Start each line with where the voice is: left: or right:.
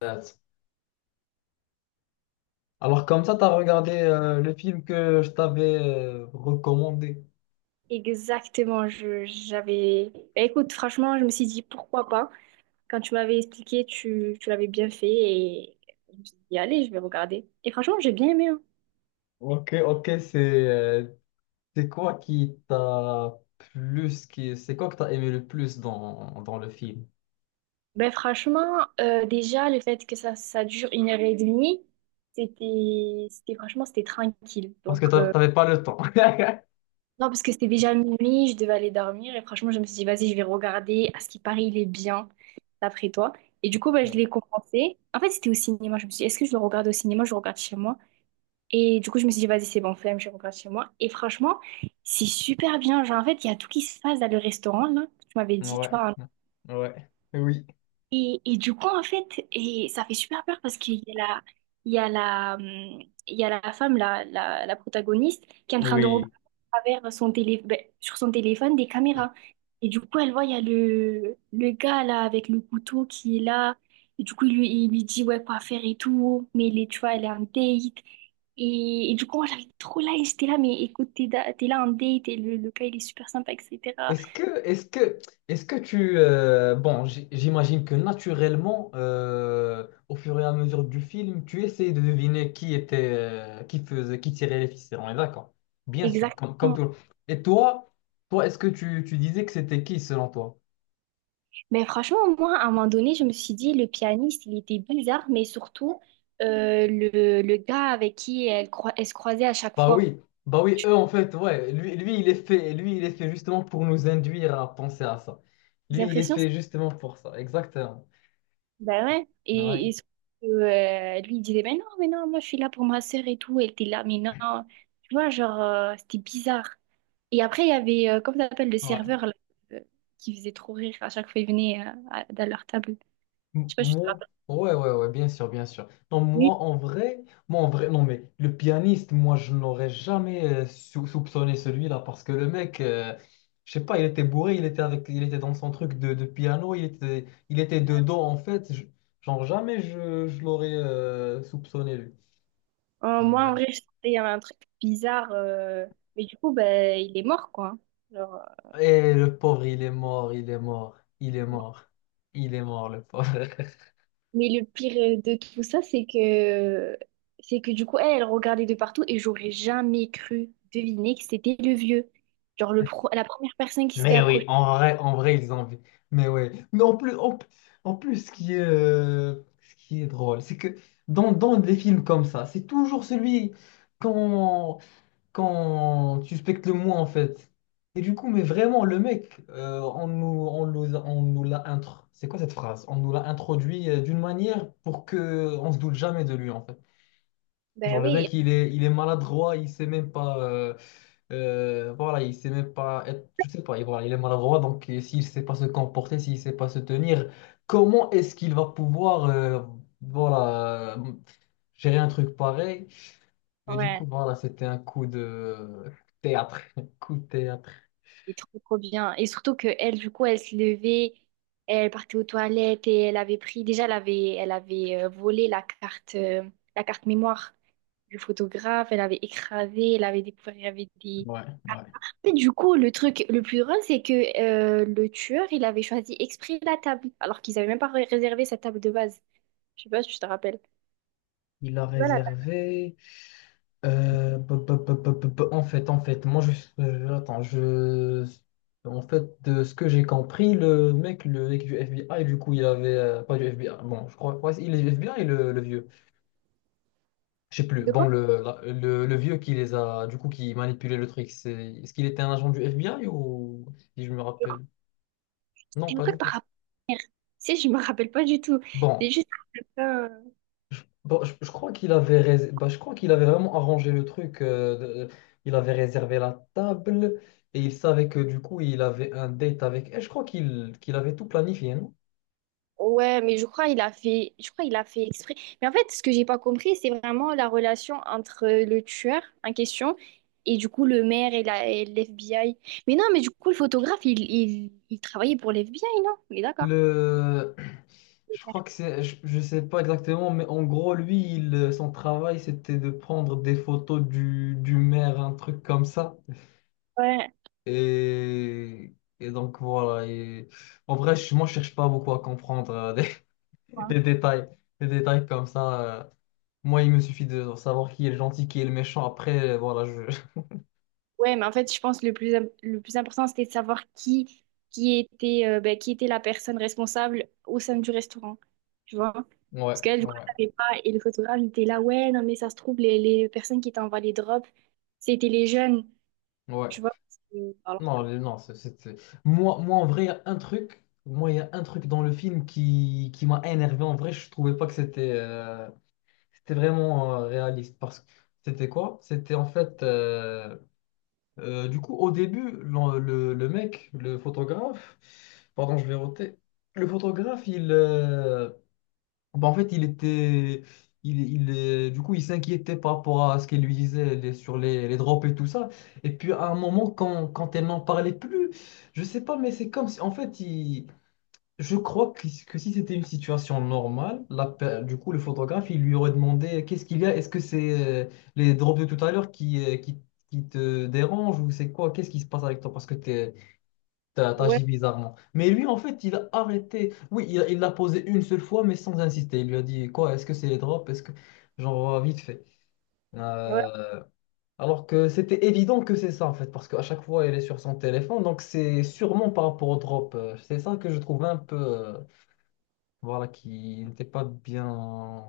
left: Alors comme ça, t'as regardé le film que je t'avais recommandé.
right: Exactement, je j'avais. Bah, écoute, franchement, je me suis dit pourquoi pas. Quand tu m'avais expliqué, tu l'avais bien fait et je me suis dit, allez, je vais regarder. Et franchement, j'ai bien aimé, hein.
left: Ok, ok, c'est quoi qui t'a plus, qui, c'est quoi que t'as aimé le plus dans le film?
right: Ben franchement, déjà, le fait que ça dure 1 h 30, c'était franchement, c'était tranquille.
left: Parce que t'avais pas le temps.
right: Non, parce que c'était déjà minuit, je devais aller dormir et franchement, je me suis dit, vas-y, je vais regarder. À ce qui paraît, il est bien, d'après toi. Et du coup, ben, je
left: Oui.
right: l'ai commencé. En fait, c'était au cinéma. Je me suis dit, est-ce que je le regarde au cinéma, je le regarde chez moi? Et du coup, je me suis dit, vas-y, c'est bon, flemme, je rentre chez moi. Et franchement, c'est super bien. Genre, en fait, il y a tout qui se passe dans le restaurant, là. Tu m'avais dit, tu
left: Ouais,
right: vois,
left: ouais, oui,
right: et du coup, en fait, et ça fait super peur parce qu'il y a la, il y a la, il y a la femme, la protagoniste, qui est en train de regarder
left: oui.
right: à travers son télé, ben, sur son téléphone des caméras. Et du coup, elle voit, il y a le gars là avec le couteau qui est là. Et du coup, il lui dit, ouais, quoi faire et tout. Mais il est, tu vois, elle est en date. Et du coup, moi, j'avais trop là et j'étais là, mais écoute, t'es là en date et le gars, il est super sympa, etc.
left: Est-ce que, est-ce que, Est-ce que tu... bon, j'imagine que naturellement, au fur et à mesure du film, tu essayes de deviner qui était, qui faisait, qui tirait les ficelles. On est d'accord. Bien sûr,
right: Exactement.
left: comme tout le monde. Et toi, toi, est-ce que tu disais que c'était qui selon toi?
right: Mais franchement, moi, à un moment donné, je me suis dit, le pianiste, il était bizarre, mais surtout, le gars avec qui elle se croisait à chaque
left: Bah
right: fois.
left: oui, bah oui, eux en fait, ouais. Lui, il est fait, lui, il est fait justement pour nous induire à penser à ça.
right: J'ai
left: Lui, il est
right: l'impression, c'est-
left: fait justement pour ça. Exactement.
right: ben ouais. Et,
left: Ouais,
right: et surtout, lui, il disait, mais non, moi, je suis là pour ma sœur et tout. Elle était là, mais non. Tu vois, genre, c'était bizarre. Et après, il y avait, comment ça s'appelle, le
left: ouais.
right: serveur, là, euh, qui faisait trop rire à chaque fois il venait dans leur table. Je sais pas, je te
left: Moi,
right: rappelle.
left: ouais, ouais, ouais, bien sûr, bien sûr. Non, moi, en vrai, non, mais le pianiste, moi, je n'aurais jamais soupçonné celui-là parce que le mec, je sais pas, il était bourré, il était avec, il était dans son truc de piano, il était dedans, en fait. Genre, jamais je l'aurais soupçonné, lui.
right: Moi, en
left: Ouais.
right: vrai, je sentais qu'il y avait un truc bizarre. Mais du coup, ben, il est mort, quoi. Genre, euh,
left: Et le pauvre, il est mort, il est mort, il est mort, il est mort, le pauvre.
right: Mais le pire de tout ça, c'est que du coup, elle regardait de partout et j'aurais jamais cru deviner que c'était le vieux. Genre, la première personne qui s'était
left: Mais oui,
right: approchée.
left: en vrai, ils ont... Mais ouais. Mais en plus, ce qui est drôle, c'est que dans des films comme ça, c'est toujours celui quand quand tu suspectes le moins, en fait. Et du coup, mais vraiment, le mec, on nous l'a intro... C'est quoi cette phrase? On nous l'a introduit d'une manière pour que on se doute jamais de lui, en fait. Genre
right: Ben
left: le
right: oui,
left: mec, il est maladroit, il sait même pas. Voilà, il sait même pas être. Je sais pas, il, voilà, il est maladroit, donc et s'il sait pas se comporter, s'il sait pas se tenir, comment est-ce qu'il va pouvoir voilà, gérer un truc pareil? Mais du coup,
right: ouais,
left: voilà, c'était un coup de théâtre. Coup de théâtre.
right: c'est trop, trop bien. Et surtout que elle, du coup, elle se levait, elle partait aux toilettes et elle avait pris. Déjà, elle avait volé la carte mémoire. Le photographe, elle avait écrasé, elle avait découvert, il y avait des.
left: Ouais, ouais.
right: Mais du coup, le truc le plus drôle, c'est que le tueur, il avait choisi exprès la table, alors qu'ils n'avaient même pas réservé sa table de base. Je sais pas si tu te rappelles.
left: Il a
right: Tu vois la table
left: réservé. En fait, attends, je, en fait, de ce que j'ai compris, le mec du FBI, du coup, il avait, pas du FBI, bon, je crois, ouais, il est du FBI, le vieux, je sais plus,
right: de quoi?
left: bon, le vieux qui les a, du coup, qui manipulait le truc, c'est, est-ce qu'il était un agent du FBI ou, si je me
right: De quoi?
left: rappelle? Non,
right: C'était un
left: pas du
right: truc par
left: tout.
right: rapport à la mer. Tu sais, je me rappelle pas du tout.
left: Bon,
right: C'est juste
left: bon, je crois qu'il avait, bah, je crois qu'il avait vraiment arrangé le truc, il avait réservé la table et il savait que du coup, il avait un date avec. Et je crois qu'il avait tout planifié, non?
right: ouais, mais je crois il a fait, je crois il a fait exprès. Mais en fait, ce que j'ai pas compris, c'est vraiment la relation entre le tueur en question et du coup le maire et l'FBI. Mais non, mais du coup le photographe, il travaillait pour l'FBI, non? On est d'accord.
left: Le... Je crois que c'est. Je sais pas exactement, mais en gros, lui, il, son travail, c'était de prendre des photos du maire, un truc comme ça.
right: Ouais.
left: Et, et donc, voilà. Et, en vrai, je, moi, je cherche pas beaucoup à comprendre des, des détails, des détails comme ça. Moi, il me suffit de savoir qui est le gentil, qui est le méchant. Après, voilà, je.
right: Ouais, mais en fait, je pense que le plus important, c'était de savoir qui était ben, qui était la personne responsable au sein du restaurant. Tu vois?
left: Ouais,
right: Parce qu'elle, du coup,
left: ouais,
right: elle savait pas. Et le photographe, il était là, ouais, non, mais ça se trouve, les personnes qui étaient en les drops, c'était les jeunes.
left: ouais.
right: Tu vois, alors
left: Non,
right: que.
left: non, moi, moi, en vrai, il y a un truc. Moi, il y a un truc dans le film qui m'a énervé. En vrai, je trouvais pas que c'était vraiment réaliste. Parce que c'était quoi? C'était en fait. Du coup, au début, le mec, le photographe. Pardon, je vais roter. Le photographe, il. Bah, en fait, il était. Il, il, Du coup, il s'inquiétait par rapport à ce qu'elle lui disait sur les drops et tout ça. Et puis, à un moment, quand elle n'en parlait plus, je sais pas, mais c'est comme si. En fait, il, je crois que si c'était une situation normale, du coup, le photographe, il lui aurait demandé qu'est-ce qu'il y a? Est-ce que c'est les drops de tout à l'heure qui te dérangent ou c'est quoi? Qu'est-ce qui se passe avec toi? Parce que
right: Ouais,
left: t'agis bizarrement. Mais lui, en fait, il a arrêté. Oui, il l'a posé une seule fois, mais sans insister. Il lui a dit, quoi, est-ce que c'est les drops? Est-ce que... Genre, vite fait.
right: ouais,
left: Euh, Alors que c'était évident que c'est ça, en fait, parce qu'à chaque fois, elle est sur son téléphone. Donc, c'est sûrement par rapport aux drops. C'est ça que je trouve un peu... Voilà, qui n'était pas bien...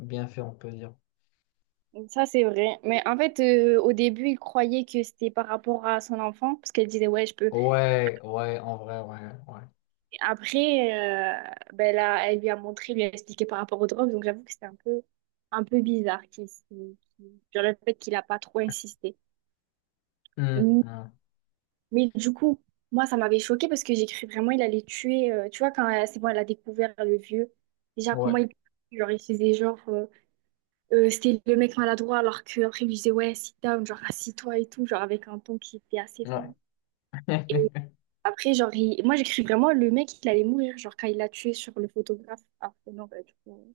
left: bien fait, on peut dire.
right: ça c'est vrai. Mais en fait, au début, il croyait que c'était par rapport à son enfant, parce qu'elle disait, ouais, je peux.
left: Ouais, ouais, en vrai, ouais, ouais.
right: Et après, ben là, elle lui a montré, lui a expliqué par rapport aux drogues, donc j'avoue que c'était un peu bizarre genre le fait qu'il a pas trop insisté.
left: Hum,
right: Mais,
left: hum,
right: mais du coup, moi, ça m'avait choqué parce que j'ai cru vraiment il allait tuer. Tu vois, c'est bon, elle a découvert le vieux, déjà,
left: ouais,
right: comment il. Genre, il faisait genre. C'était le mec maladroit, alors qu'après, il lui disait, ouais, sit down, genre, assis-toi et tout, genre, avec un ton qui était assez ferme.
left: ouais.
right: Et après, genre, moi, j'ai cru vraiment, le mec, il allait mourir, genre, quand il l'a tué sur le photographe. Ah, mais non, bah, du coup,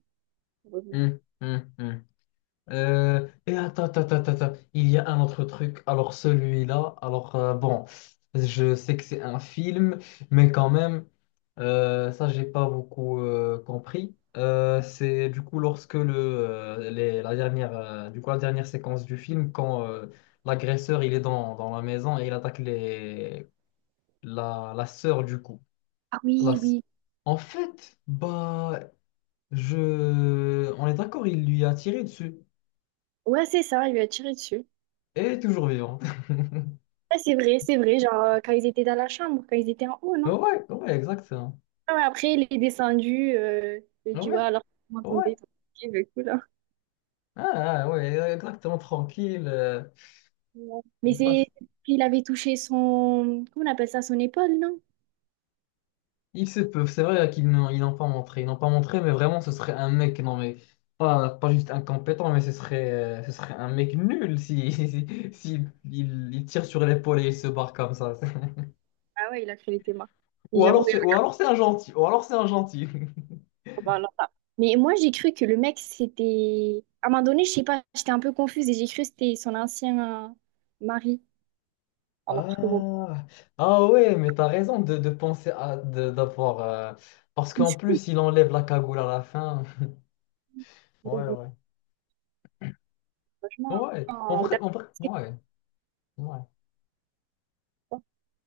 right: heureusement.
left: Hum. Et attends, attends, attends, attends, il y a un autre truc. Alors celui-là, bon, je sais que c'est un film, mais quand même, ça j'ai pas beaucoup compris. C'est du coup lorsque la dernière, du coup la dernière séquence du film, quand l'agresseur il est dans la maison et il attaque la sœur du coup.
right: Ah
left: La
right: oui,
left: s-
right: oui.
left: En fait, bah je, on est d'accord, il lui a tiré dessus.
right: Ouais, c'est ça, il lui a tiré dessus.
left: Et elle est toujours vivante.
right: Ouais, c'est vrai, genre, quand ils étaient dans la chambre, quand ils étaient en haut, non?
left: Ouais, ouais, exactement.
right: Ah ouais, après, il est descendu, il dit, ouais,
left: Ouais,
right: alors, vous
left: ouais.
right: m'entendez? Ok, bah, cool, hein.
left: Ah, ah, ouais, exactement, tranquille.
right: Ouais. Mais
left: Comme ça.
right: c'est, il avait touché son, comment on appelle ça, son épaule, non?
left: Ils se peuvent, c'est vrai qu'ils n'ont ils n'ont pas montré. Ils n'ont pas montré, mais vraiment, ce serait un mec, non, mais pas, pas juste incompétent, mais ce serait un mec nul si, si, si il tire sur l'épaule et il se barre comme ça.
right: Ah ouais, il a créé les thémas. Et j'avoue,
left: Ou alors c'est un gentil. Ou alors c'est un gentil.
right: bah, alors là. Mais moi, j'ai cru que le mec, c'était. À un moment donné, je sais pas, j'étais un peu confuse et j'ai cru que c'était son ancien mari. Alors que bon,
left: Ah, ah ouais, mais t'as raison de penser à d'avoir. Parce
right: je
left: qu'en
right: suis
left: plus, il enlève la cagoule à la fin. Ouais, ouais.
right: franchement.
left: Ouais, en
right: D'accord.
left: vrai, ouais, ouais.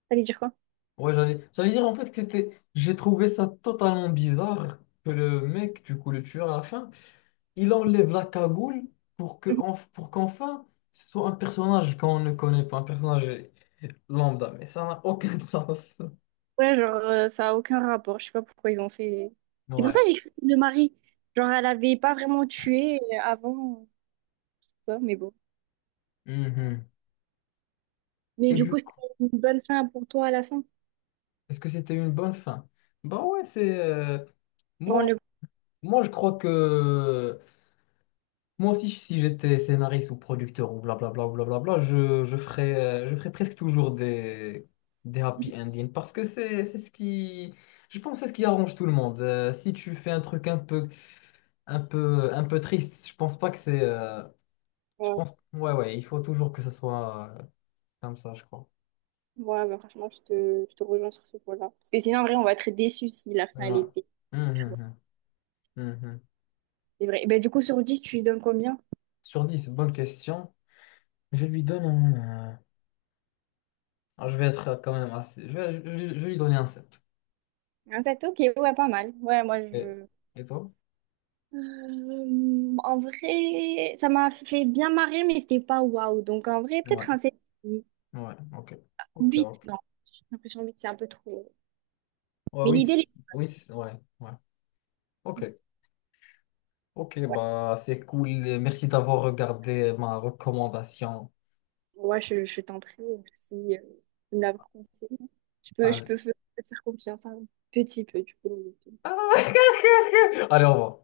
right: T'allais dire quoi?
left: Ouais, j'allais, j'allais dire en fait que c'était, j'ai trouvé ça totalement bizarre que le mec, du coup, le tueur à la fin, il enlève la cagoule pour que,
right: Mhm.
left: en pour qu'enfin, ce soit un personnage qu'on ne connaît pas, un personnage lambda, mais ça n'a aucun sens.
right: Ouais, genre, ça a aucun rapport. Je sais pas pourquoi ils ont fait. C'est pour ça
left: Ouais.
right: que j'ai cru que c'était le mari. Genre, elle avait pas vraiment tué avant, tout ça, mais bon.
left: Mhm.
right: Mais
left: Et
right: du
left: du
right: coup, c'était
left: coup,
right: une bonne fin pour toi à la fin.
left: est-ce que c'était une bonne fin? Bah ouais, moi,
right: Genre,
left: moi, je crois que moi aussi, si j'étais scénariste ou producteur ou blablabla, je ferais presque toujours des happy endings parce que c'est ce qui, je pense, que c'est ce qui arrange tout le monde. Si tu fais un truc un peu triste, je pense pas que je
right: on le.
left: pense, ouais, ouais, il faut toujours que ce soit comme ça, je crois.
right: Ouais, bah, franchement, je te rejoins sur ce point-là. Parce que sinon, en vrai, on va être déçus si la fin, elle est
left: Ouais.
right: pire. Tu vois.
left: Mhm, mhm, mhm.
right: C'est vrai. Ben, du coup, sur 10 tu lui donnes combien?
left: Sur 10 bonne question. Je lui donne je vais être quand même assez, je vais lui donner un 7.
right: Un 7 ok, ouais, pas mal. Ouais, moi,
left: Et,
right: je.
left: et toi?
right: En vrai, ça m'a fait bien marrer, mais c'était pas waouh. Donc, en vrai, peut-être
left: Ouais.
right: un 7
left: Ouais, ok. Ok,
right: 8
left: ok.
right: Non, j'ai l'impression 8 c'est un peu trop.
left: Ouais,
right: Mais
left: oui,
right: l'idée, elle est-
left: oui, ouais, ouais. Ok. Ok,
right: ouais,
left: bah c'est cool. Merci d'avoir regardé ma recommandation.
right: ouais, je t'en prie, merci de me l'avoir conseillé. Je peux, je
left: Allez.
right: peux, f- te faire confiance un petit peu, du coup.
left: Allez, au revoir.